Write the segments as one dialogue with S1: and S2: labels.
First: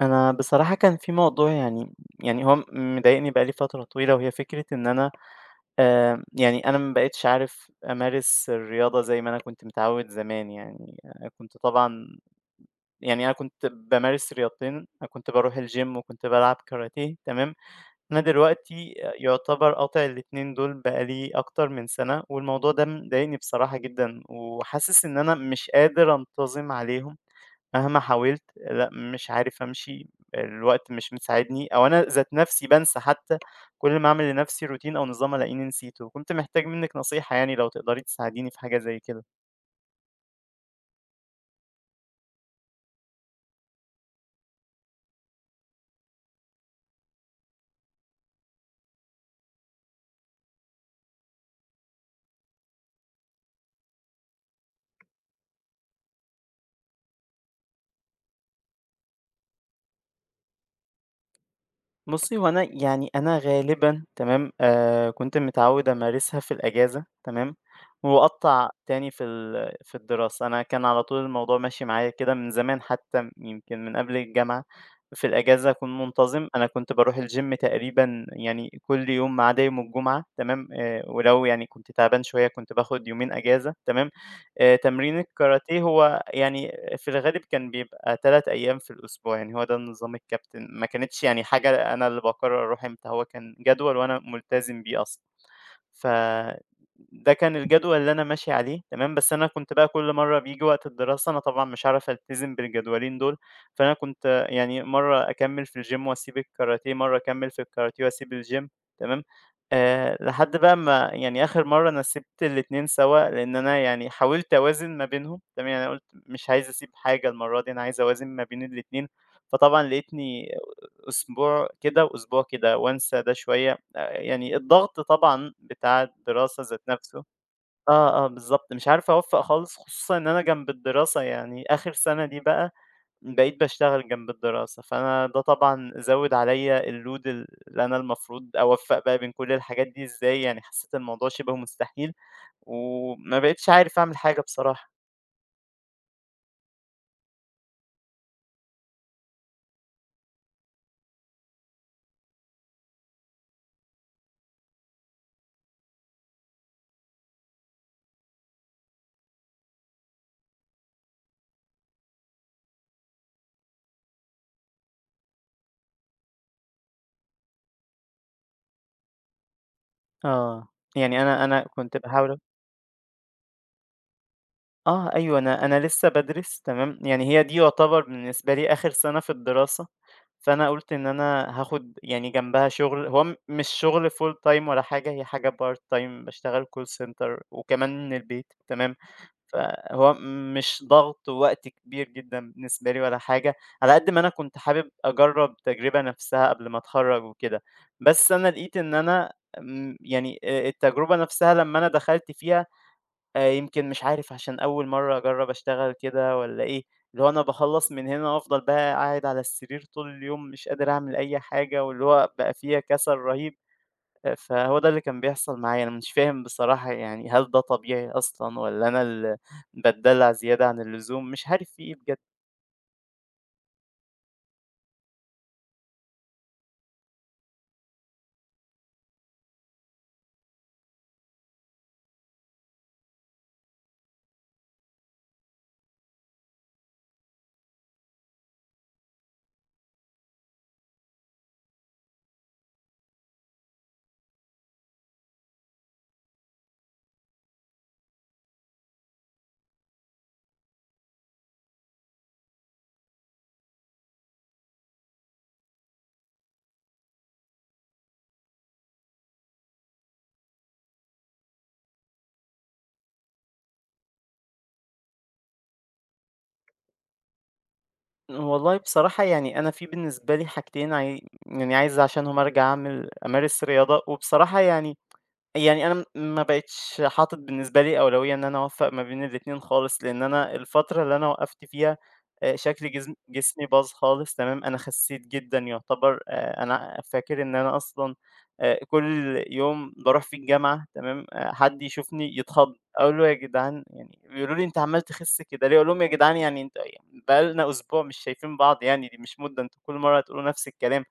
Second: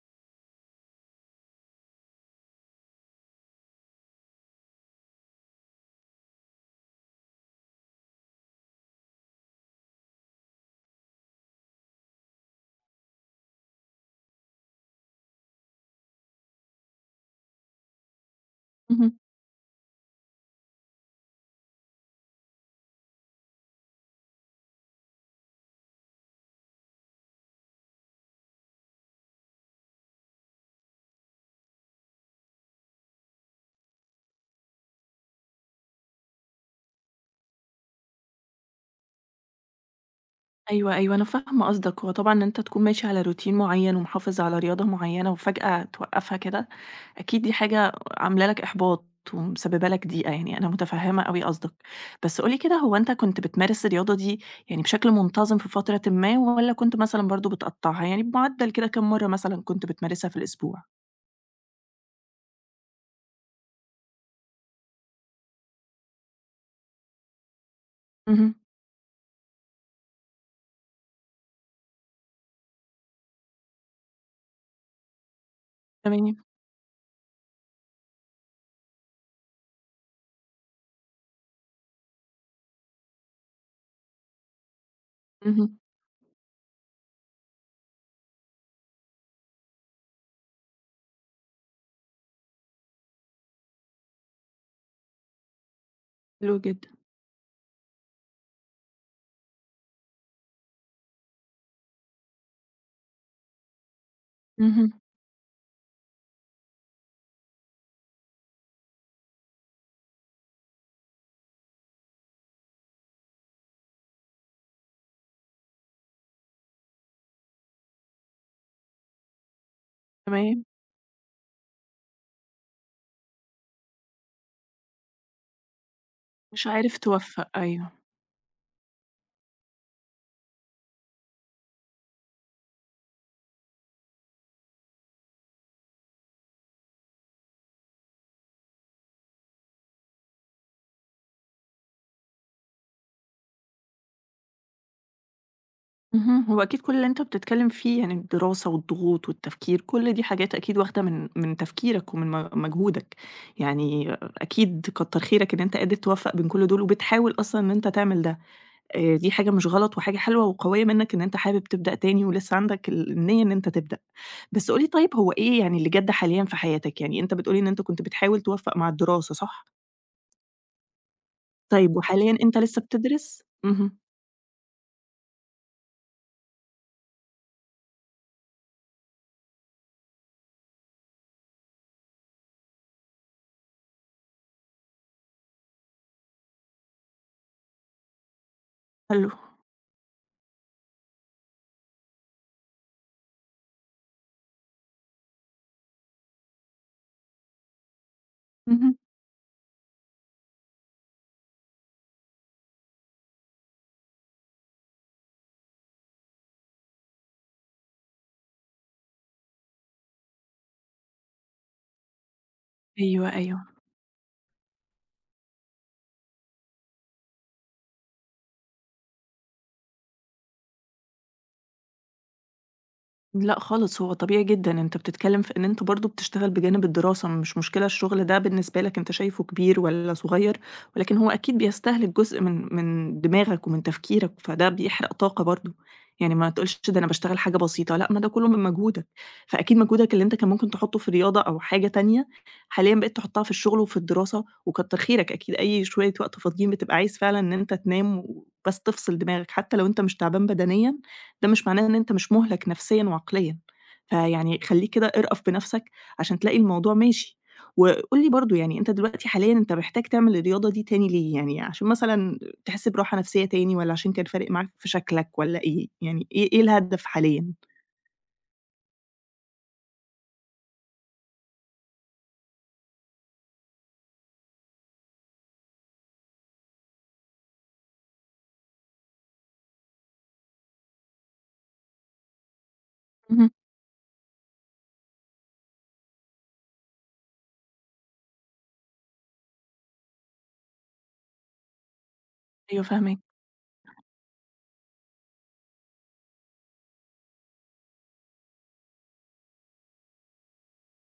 S1: أنا بصراحة كان في موضوع يعني. هو مضايقني بقى لي فترة طويلة، وهي فكرة إن أنا ما بقيتش عارف أمارس الرياضة زي ما أنا كنت متعود زمان، يعني أنا كنت طبعًا. يعني أنا كنت بامارس رياضتين، أنا كنت باروح الgym وكنت بالعب كاراتيه تمام، أنا دلوقتي
S2: اهم.
S1: يعتبر قاطع الاتنين دول بقى لي أكتر من سنة، والموضوع ده مضايقني بصراحة جدًا، وحاسس إن أنا مش قادر أنتظم عليهم. مهما حاولت. لأ، مش عارف أمشي، الوقت مش مساعدني أو أنا ذات نَفْسي بانسى حتى، كل ما أعمل لنَفْسي routine أو نظام ألاقيني نسيته، كنت محتاج منِّك نصيحة يعني لو تقدري تساعديني في حاجة زي كده.
S2: أيوه، أيوه، أنا فاهمة قصدك، هو طبعًا إن أنت تكون ماشي على روتين معيّن ومحافظ على رياضة معيّنة وفجأة توقّفها كده، أكيد دي حاجة عاملة لك إحباط ومسببة لك ضيقة يعني، أنا متفهمة أوي قصدك. بس قُل لي كده هو أنت كنت بتمارس الرياضة دي يعني بشكل منتظم في فترةٍ ما، والّا كنت مثلًا برضه بتقطّعها؟ يعني بمعدل كده كام مرة مثلًا كنت بتمارسها في الأسبوع؟
S1: بُصّي، هو أنا يعني أنا غالبًا تمام، كنت متعوّد أمارسها في الأجازة تمام،
S2: اهم،
S1: وأقطّع تاني في الدراسة، أنا كان على طول الموضوع ماشي معايا كده من زمان حتى يمكن من قبل الجامعة، في الأجازة أكون
S2: تمام،
S1: منتظم، أنا كنت باروح الgym تقريبًا يعني كل يوم ما عدا يوم الجمعة تمام، ولو يعني كنت تعبان شوية كنت باخد يومين أجازة تمام، تمرين
S2: اهم،
S1: الكاراتيه هو يعني في الغالب كان بيبقى 3 أيام في الأسبوع، يعني هو ده نظام الكابتن، ما كانتش يعني حاجة أنا اللي باقرر أروح إمتى، هو كان جدول وأنا ملتزم بيه أصلًا.
S2: حلو جدًا،
S1: فده كان الجدول اللي أنا ماشي عليه تمام، بس أنا كنت بقى كل مرّة بييجي وقت الدراسة أنا طبعًا مش هاعرف ألتزم بالجدولين دول، فأنا كنت يعني
S2: اهم،
S1: مرّة أكمّل في الgym وأسيب الكاراتيه، مرّة أكمّل في الكاراتيه وأسيب الgym تمام، لحد بقى ما يعني آخر مرّة أنا سِبت الاتنين سوا، لإن أنا يعني حاولت أوازن ما بينهم تمام، يعني أنا قُلت مش عايز أسيب حاجة المرّة دي، أنا عايز أوازن ما بين الاتنين، فطبعًا لقيتني
S2: تمام،
S1: أسبوع كده وأسبوع كده، وأنسى ده شوية. يعني الضغط طبعًا بتاع الدراسة
S2: مش
S1: ذات
S2: عارف
S1: نَفْسه.
S2: توفّق، أيوه.
S1: آه، آه، بالضبط، مش عارف أوفّق خالص خصوصًا إن أنا جنب الدراسة يعني آخِر سَنة دي بقى بقيت باشتغل جنب الدراسة، فأنا ده طبعًا زوِّد عليّا الload اللي أنا المفروض أوفّق بقى بين كل الحاجات دي إزاي، يعني حسّيت الموضوع شِبه مستحيل وما بقيتش عارف أعمل حاجة بصراحة.
S2: اهم، هو أكيد كل اللي أنت بتتكلم فيه يعني الدراسة والضغوط والتفكير، كل دي حاجات أكيد واخدة من تفكيرك ومن مجهودك، يعني أكيد كتّر خيرك إن أنت قادر توفّق بين كل دول وبتحاول أصلًا إن أنت تعمل ده، دي حاجة مش غلط وحاجة حلوة وقوية منّك إن أنت حابب تبدأ تاني ولسه عندك النيّة إن أنت تبدأ، بس قُل لي طيب هو إيه يعني اللي جَد حاليًا في حياتك؟ يعني أنت بتقول لي إن أنت كنت بتحاول توفّق مع الدراسة صح؟
S1: آه، يعني أنا كنت
S2: طيب وحاليًا
S1: باحاول.
S2: أنت لسه بتدرس؟ اهم،
S1: آه، أيوه، أنا لسه بادرس تمام، يعني هي دي يعتبر بالنسبة لي آخر سَنة في الدراسة، فأنا قُلت إن أنا هاخد يعني جنبها شُغل، هو مش شُغل full time ولا حاجة، هي حاجة part time باشتغل call center وكمان من البيت تمام،
S2: حلو،
S1: فهو مش ضغط وقت كبير جدًا بالنسبة لي ولا حاجة، على قد ما أنا كنت حابب أجرّب التجربة نَفْسها قبل ما أتخرّج وكده، بس أنا لقيت إن
S2: اهم،
S1: أنا آمم، يعني التجربة نَفْسها لمّا أنا دخلت فيها. يمكن مش عارف عشان أول مرّة أجرّب أشتغل كده والّا إيه، اللي هو أنا باخلّص من هنا وأفضل بقى قاعد على السرير طول اليوم مش قادر أعمل أي حاجة، واللي هو بقى فيها كسل
S2: أيوه،
S1: رهيب،
S2: أيوه.
S1: فهو ده اللي كان بيحصل معايا، أنا مش فاهم بصراحة يعني هل ده طبيعي أصلًا والّا أنا اللي باتدلّع زيادة عن اللزوم، مش عارف في إيه بجد.
S2: لأ خالص، هو طبيعي جدًا، أنت بتتكلم في إن أنت برضه بتشتغل بجانب الدراسة، مش مشكلة الشغل ده بالنسبة لك أنت شايفه كبير والّا صغير، ولكن هو أكيد بيستهلك جزء من دماغك ومن تفكيرك، فده بيحرق طاقة برضه، يعني ما تقولش ده أنا باشتغل حاجة بسيطة، لأ ما ده كله من مجهودك، فأكيد مجهودك اللي أنت كان ممكن تحطه في رياضة أو حاجة تانية، حاليًا بقيت تحطها في الشغل وفي الدراسة، وكتر خيرك أكيد أي شوية وقت فاضيين بتبقى عايز فعلًا إن أنت تنام وبس تفصل دماغك، حتى لو أنت مش تعبان بدنيًا ده مش معناه إن أنت مش مُهلَك نفسيًا وعقليًا، فيعني خلّيك كده ارأف بنفسك عشان تلاقي الموضوع ماشي. وقُل لي برضه يعني أنت دلوقتي حاليًا أنت محتاج تعمل الرياضة دي تاني ليه؟ يعني عشان مثلًا تحس براحة نفسية تاني والّا عشان كان فارق معاك في شكلك والّا إيه؟ يعني إيه الهدف حاليًا؟
S1: والله بصراحة يعني أنا في بالنسبة لي حاجتين يعني عايز عشانهم أرجع أمارس رياضة، وبصراحة يعني يعني أنا ما بقيتش حاطط بالنسبة لي أولوية إن أنا أوفّق ما بين الاتنين خالص، لإن أنا الفترة اللي أنا وقّفت فيها شكل
S2: اهم.
S1: جسمي باظ خالص تمام، أنا خسيت جدًا يعتبر. أنا فاكر إن أنا أصلًا كل يوم باروح فيه الجامعة تمام، حد يشوفني يتخض،
S2: أيوه
S1: أقول
S2: فاهماك.
S1: له: "يا جدعان"، يعني بيقولوا لي: "أنت عمّال تخس كده ليه؟" أقول لهم: "يا جدعان يعني أنت بقى لنا أسبوع مش شايفين بعض يعني، دي مش مدة، أنتم كل مرّة هتقولوا نفس الكلام."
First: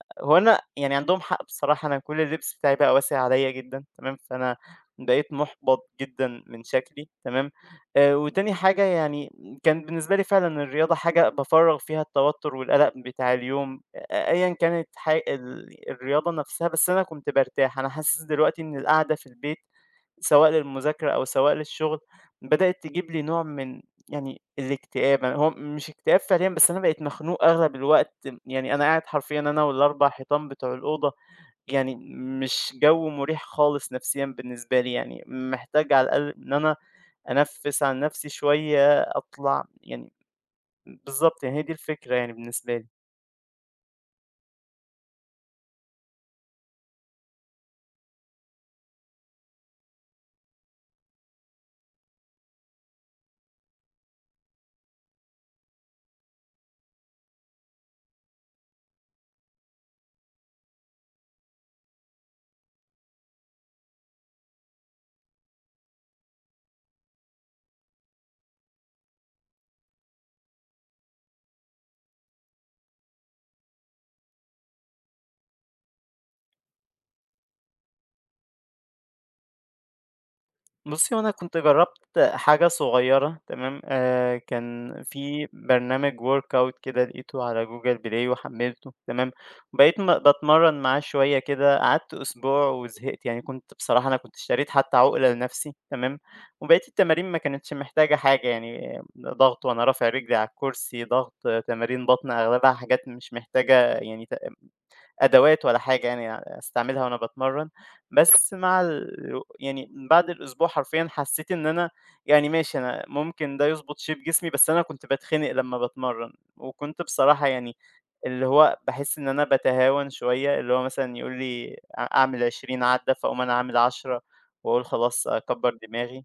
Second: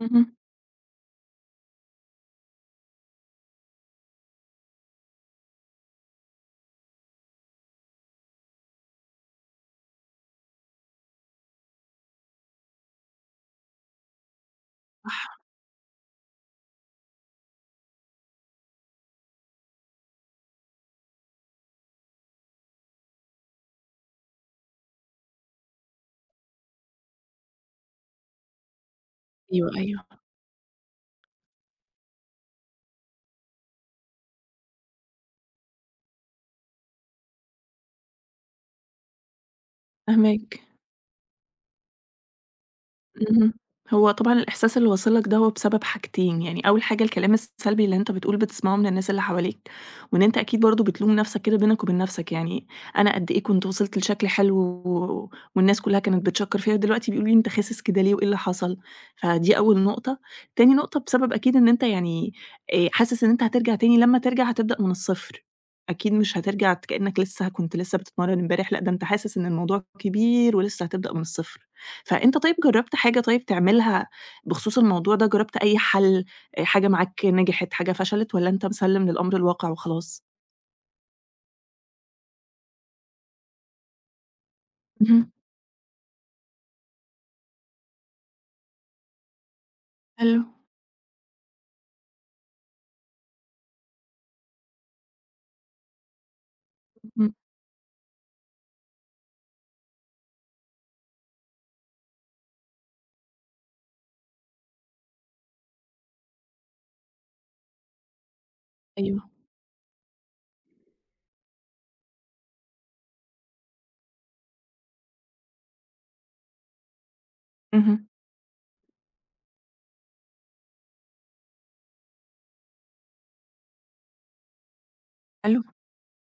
S2: اهم.
S1: أنا يعني عندهم حق بصراحة، أنا كل اللبس بتاعي بقى واسع عليَّ جدًا تمام، فأنا بقيت مُحبَط جدًا من شكلي تمام، وتاني حاجة يعني كان بالنسبة لي فعلًا الرياضة حاجة بافرّغ فيها التوتُّر والقلق بتاع اليوم، أيًا كانت ح ال الرياضة نفسها، بس أنا كنت بارتاح. أنا حاسس دلوقتي إن القعدة في البيت سواء للمذاكرة أو سواء للشغل، بدأت تجيب لي نوع من يعني الاكتئاب. أنا هو مش اكتئاب فعليًا، بس أنا بقيت مخنوق أغلب الوقت، يعني أنا قاعد حرفيًا أنا
S2: أيوه،
S1: وال4
S2: أيوه،
S1: حيطان بتوع الأوضة، يعني مش جو مُريح خالص نفسيًا بالنسبة لي، يعني محتاج على الأقل إن أنا أنفِّس عن نفسي شوية، أطلع يعني.
S2: فاهماك.
S1: بالضبط، يعني هي دي الفكرة يعني بالنسبة لي.
S2: اهم. هو طبعًا الإحساس اللي واصل لك ده هو بسبب حاجتين، يعني أول حاجة الكلام السلبي اللي أنت بتقول بتسمعه من الناس اللي حواليك، وإن أنت أكيد برضه بتلوم نفسك كده بينك وبين نفسك، يعني أنا قد إيه كنت وصلت لشكل حلو والناس كلها كانت بتشكّر فيّا ودلوقتي بيقولوا لي أنت خاسس كده ليه وإيه اللي حصل؟ فدي أول نقطة، تاني نقطة بسبب أكيد إن أنت يعني حاسس إن أنت هترجع تاني لمّا ترجع هتبدأ من الصفر، أكيد مش هترجع كأنك لسه كنت لسه بتتمرن امبارح، لأ ده أنت حاسس إن الموضوع كبير ولسه هتبدأ من الصفر. فأنت طيب جرّبت حاجة طيب تعملها بخصوص الموضوع ده، جرّبت أي حَل، حاجة معاك نجحت، حاجة فشلت، والّا أنت مسلِّم للأمر الواقع وخلاص؟
S1: بُصّي، هو أنا كنت جرّبت حاجة صغيّرة تمام، كان
S2: اهم.
S1: في برنامج workout كده لقيته على Google Play وحمّلته تمام، بقيت
S2: حلو.
S1: باتمرّن معاه شوية كده، قعدت أسبوع وزهقت، يعني كنت بصراحة أنا كنت اشتريت حتى عُقلة لنَفْسي تمام، وبقيت التمارين
S2: اهم.
S1: ما كانتش محتاجة حاجة، يعني ضغط وأنا رافع رجلي على الكرسي، ضغط، تمارين بطن، أغلبها حاجات مش محتاجة يعني ت أدوات ولا حاجة يعني أستعملها وأنا باتمرّن، بس مع ال
S2: أيوه.
S1: يعني بعد الأسبوع حرفيًا حسّيت إن أنا. يعني ماشي أنا ممكن ده يضبط shape جسمي، بس أنا كنت باتخنق لمّا باتمرّن، وكنت بصراحة يعني
S2: اهم.
S1: اللي هو باحس إن أنا باتهاون شوية، اللي هو مثلًا يقول لي أعمل 20 عَدّة، فاقوم أنا عامل 10 وأقول خلاص
S2: حلو.
S1: أكبّر دماغي.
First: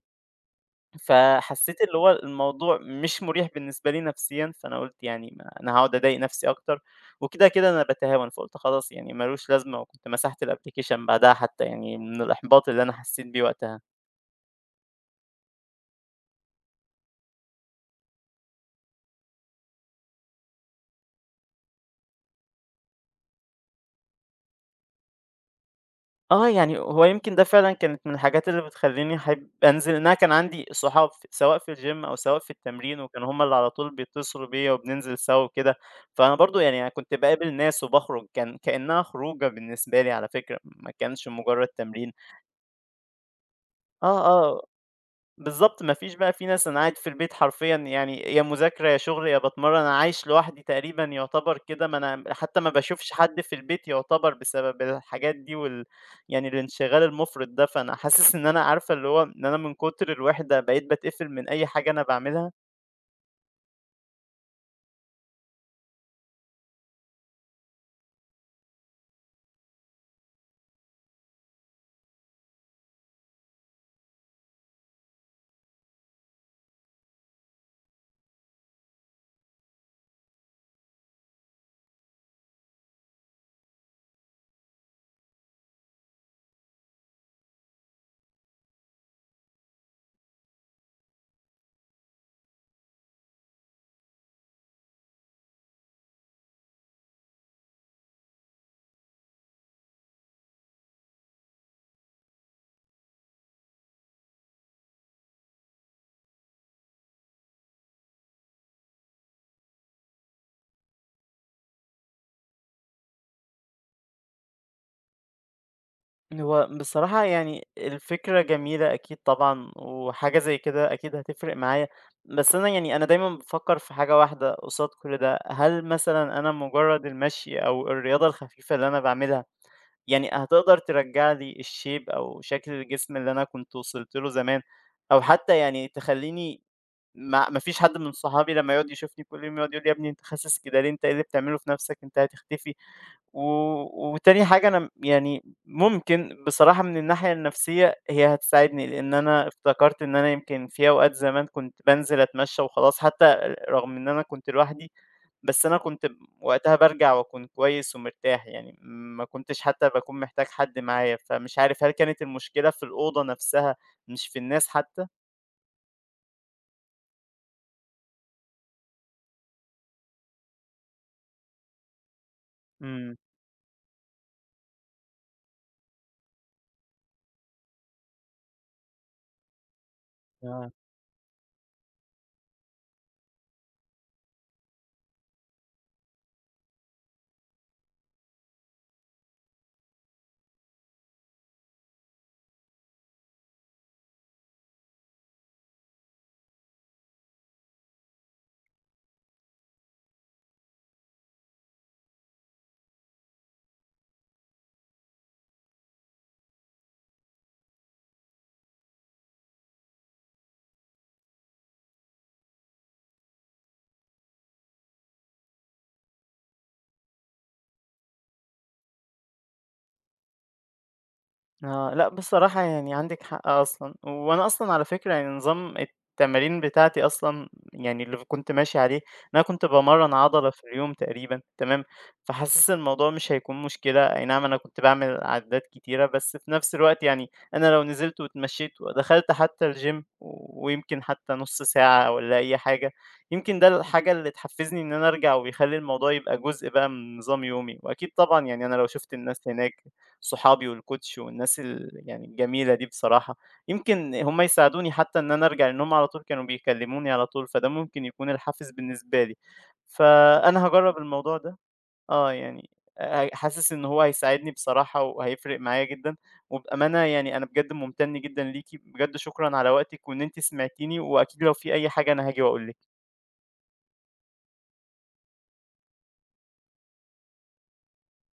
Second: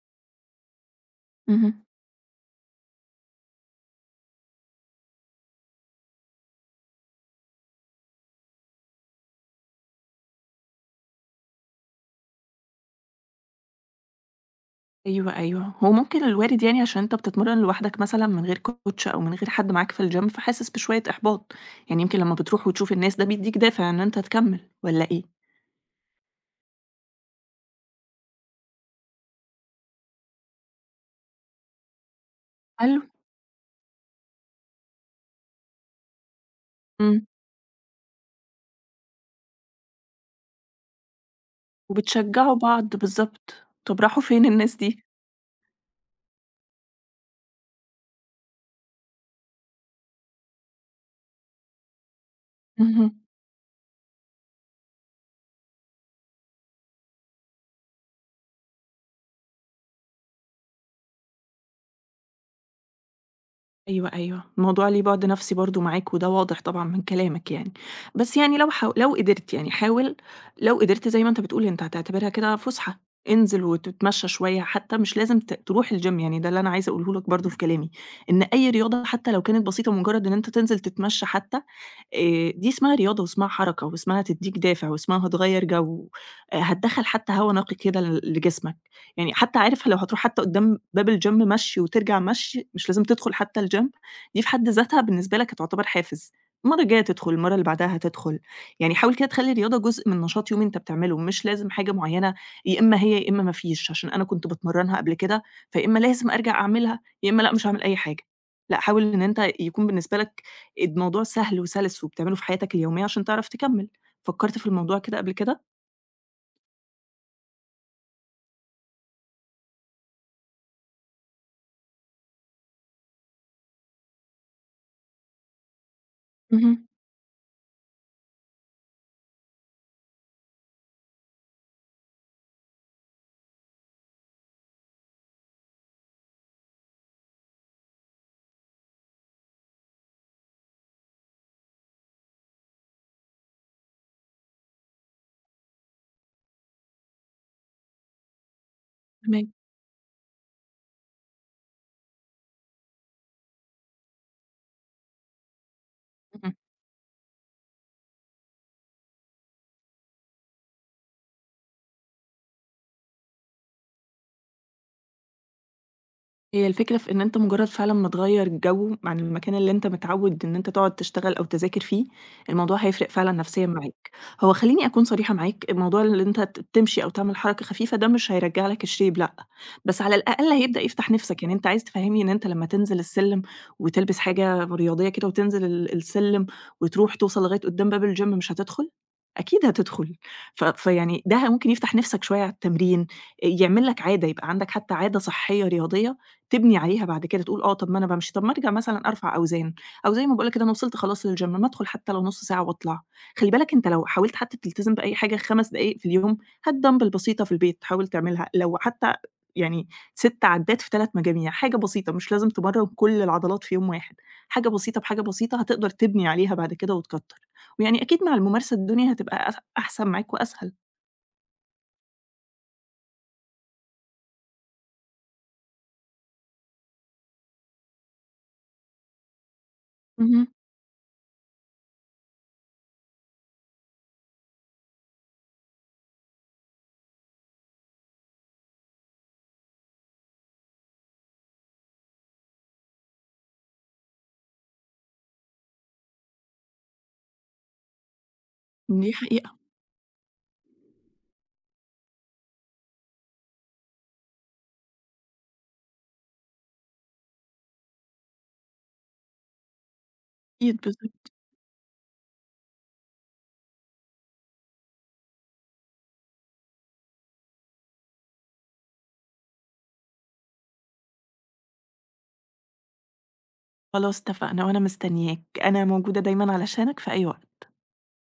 S1: فحسيت
S2: اهم.
S1: اللي هو الموضوع مش مُريح بالنسبة لي نفسيًا، فأنا قُلت يعني ما أنا هاقعد أضايق نفسي أكتر، وكده، كده أنا باتهاون، فقُلت خلاص يعني ما لوش لازمة، وكنت مسحت الapplication بعدها حتى يعني من الإحباط اللي أنا حسيت بيه وقتها.
S2: أيوه، أيوه. هو ممكن الوارد يعني عشان أنت بتتمرّن لوحدك مثلًا من غير coach أو من غير حد معاك في الgym، فحاسس بشوية إحباط. يعني يمكن لمّا بتروح وتشوف الناس ده بيدّيك دافع إن أنت تكمّل والّا إيه؟
S1: آه، يعني هو يمكن ده فعلًا كانت من الحاجات اللي بتخلّيني أحب أنزل، إن أنا كان عندي صحاب سواء في الgym أو سواء في التمرين،
S2: حلو.
S1: وكانوا هُم اللي على طول بيتصلوا بيّا وبننزل سوا وكده، فأنا برضه يعني أنا كنت
S2: إمم.
S1: باقابل ناس وباخرج، كان كإنها خروجة بالنسبة لي على فكرة، ما كانش مجرد تمرين.
S2: وبتشجّعوا بعض بالضبط. طب
S1: آه،
S2: راحوا فين
S1: آه.
S2: الناس دي؟
S1: بالضبط، ما فيش بقى في ناس، أنا قاعد في البيت حرفيًا يعني يا مذاكرة، يا شغل، يا باتمرّن، أنا عايش لوحدي تقريبًا يُعتبر كده، ما أنا حتى ما باشوفش
S2: اهم.
S1: حد في البيت يُعتبر بسبب الحاجات دي يعني الانشغال المُفرط ده، فأنا حاسس إن أنا عارفة اللي هو إن أنا من كُتر الوِحدة بقيت باتقفل من أي حاجة أنا باعملها.
S2: أيوه، أيوه. الموضوع ليه بُعد نَفْسي برضه معاك وده واضح طبعًا من كلامك يعني. بس يعني لو قدرت يعني حاول لو قدرت زي ما أنت بتقول أنت هتعتبرها كده فُسحة، انزل وتتمشّى شوية حتّى مش لازم تروح الgym يعني ده اللي أنا عايزة أقوله لك برضه في كلامي، إن أي رياضة حتّى لو كانت بسيطة مجرّد إن أنت تنزل تتمشّى حتّى دي اسمها رياضة واسمها حركة واسمها هتدّيك دافع واسمها هتغيّر جو، هتدخّل حتى هوا نقي كده لجسمك، يعني حتى عارف لو هتروح حتى قدّام باب الgym مشي وترجع مشي، مش لازم تدخل حتى الgym، دي في حد ذاتها بالنسبة لك هتعتبر حافز، المرّة الجاية تدخل، المرّة اللي بعدها هتدخل، يعني حاول كده تخلّي الرياضة جزء من نشاط يومي أنت بتعمله، مش لازم حاجة معيّنة يا إمّا هي يا إمّا ما فيش، عشان أنا كنت باتمرّنها قبل كده، فيا إمّا لازم أرجع أعملها، يا إمّا لأ مش هاعمل أي حاجة، لأ حاول إن أنت يكون بالنسبة لك الموضوع سهل وسَلِس وبتعمله في حياتك اليومية عشان تعرف تكمّل، فكّرت في الموضوع كده قبل كده؟
S1: هو بصراحة يعني الفكرة جميلة أكيد طبعًا، وحاجة زي كده أكيد هتفرق معايا، بس أنا يعني أنا دايمًا بافكر في حاجة واحدة قصاد كل ده، هل مثلًا أنا
S2: اهم،
S1: مجرد المشي أو الرياضة الخفيفة اللي أنا باعملها، يعني هتقدر ترجّع لي الshape أو شكل الجسم اللي أنا كنت وصلت له زمان، أو حتى يعني تخلّيني. ما فيش حد من صحابي لمّا يقعد يشوفني كل يوم يقعد يقول لي: "يا ابني أنت خاسس كده ليه؟ أنت إيه اللي بتعمله في نَفْسك؟ أنت هتختفي." و وتاني حاجة أنا يعني ممكن بصراحة من الناحية النفسية هي هتساعدني، لإن أنا
S2: فاهماك.
S1: افتكرت إن أنا يمكن في أوقات زمان كنت بانزل أتمشى وخلاص، حتى رغم إن أنا كنت لوحدي، بس أنا كنت
S2: اهم.
S1: وقتها بارجع وأكون كويس ومرتاح، يعني ما كنتش حتى باكون محتاج حد معايا، فمش عارف هل كانت المشكلة في الأوضة نَفْسها مش في الناس حتى؟
S2: هي الفكرة في إن أنت مجرد فعلًا ما تغيّر جو عن المكان اللي أنت متعود إن أنت تقعد تشتغل أو تذاكر فيه، الموضوع هيفرق
S1: إمم.
S2: فعلًا نفسيًا معاك. هو خلّيني أكون صريحة معاك، الموضوع اللي أنت تمشي أو تعمل حركة خفيفة ده مش هيرجّع لك الshape لأ، بس على الأقل
S1: ف
S2: هيبدأ يفتح نِفسك، يعني أنت عايز تفهّمني إن أنت لمّا تنزل السلِّم وتلبس حاجة رياضية كده وتنزل السلِّم وتروح توصل لغاية قدّام باب الgym مش هتدخل؟ أكيد هتدخل. فيعني ده ممكن يفتح نِفسك شوية على التمرين، يعمل لك عادة، يبقى عندك حتى عادة صحية رياضية تبني عليها بعد كده، تقول آه، طب ما أنا بامشي، طب ما أرجع مثلًا أرفع أوزان، أو زي ما باقول لك كده أنا وصلت خلاص للgym ما أدخل حتى لو نُص ساعة وأطلع. خلّي بالك أنت لو حاولت حتى تلتزم بأي حاجة 5 دقايق في اليوم، هات دمبل بسيطة في البيت حاول تعملها، لو حتى يعني 6 عدّات في 3 مجاميع، حاجة بسيطة مش لازم تمرّن كل العضلات في يوم واحد، حاجة بسيطة بحاجة بسيطة هتقدر تبني عليها بعد كده وتكتر. ويعني أكيد مع الممارسة الدنيا هتبقى أحسن معاك وأسهل.
S1: آه، لأ بصراحة يعني عندِك حق أصلًا، وأنا أصلًا على فكرة يعني نظام التمارين بتاعتي أصلًا يعني اللي كنت ماشي عليه، إن أنا كنت بامرّن
S2: اهم،
S1: عضلة في اليوم تقريبًا تمام، فحاسس الموضوع مش هيكون مشكلة، أي نعم أنا كنت باعمل عدات كتيرة، بس في نفس الوقت يعني أنا لو نزلت واتمشيت ودخلت حتى الgym ويمكن حتى نُص ساعة والّا أي حاجة، يمكن ده الحاجة اللي تحفزني إن أنا أرجع ويخلّي الموضوع يبقى جزء بقى من نظام يومي، وأكيد طبعًا يعني أنا لو
S2: دي
S1: شُفت الناس
S2: حقيقة،
S1: هناك صحابي والcoach والناس ال يعني الجميلة دي بصراحة، يمكن هم يساعدوني حتى إن أنا أرجع لأن هم على طول كانوا بيكلموني على طول، فده ممكن يكون الحافز بالنسبة لي. فأنا
S2: أكيد
S1: هاجرّب
S2: بالضبط.
S1: الموضوع ده، آه يعني. حاسس إن هو هيساعدني بصراحة وهيفرق معايا جدًا، وبأمانة يعني أنا بجد ممتن جدًا ليكِ، بجد شكرًا على وقتِك وإن أنتِ سمعتيني، وأكيد لو في أي حاجة أنا هاجي وأقول لِك.
S2: خلاص اتفقنا وأنا مستنياك، أنا موجودة دايمًا علشانك في أي وقت.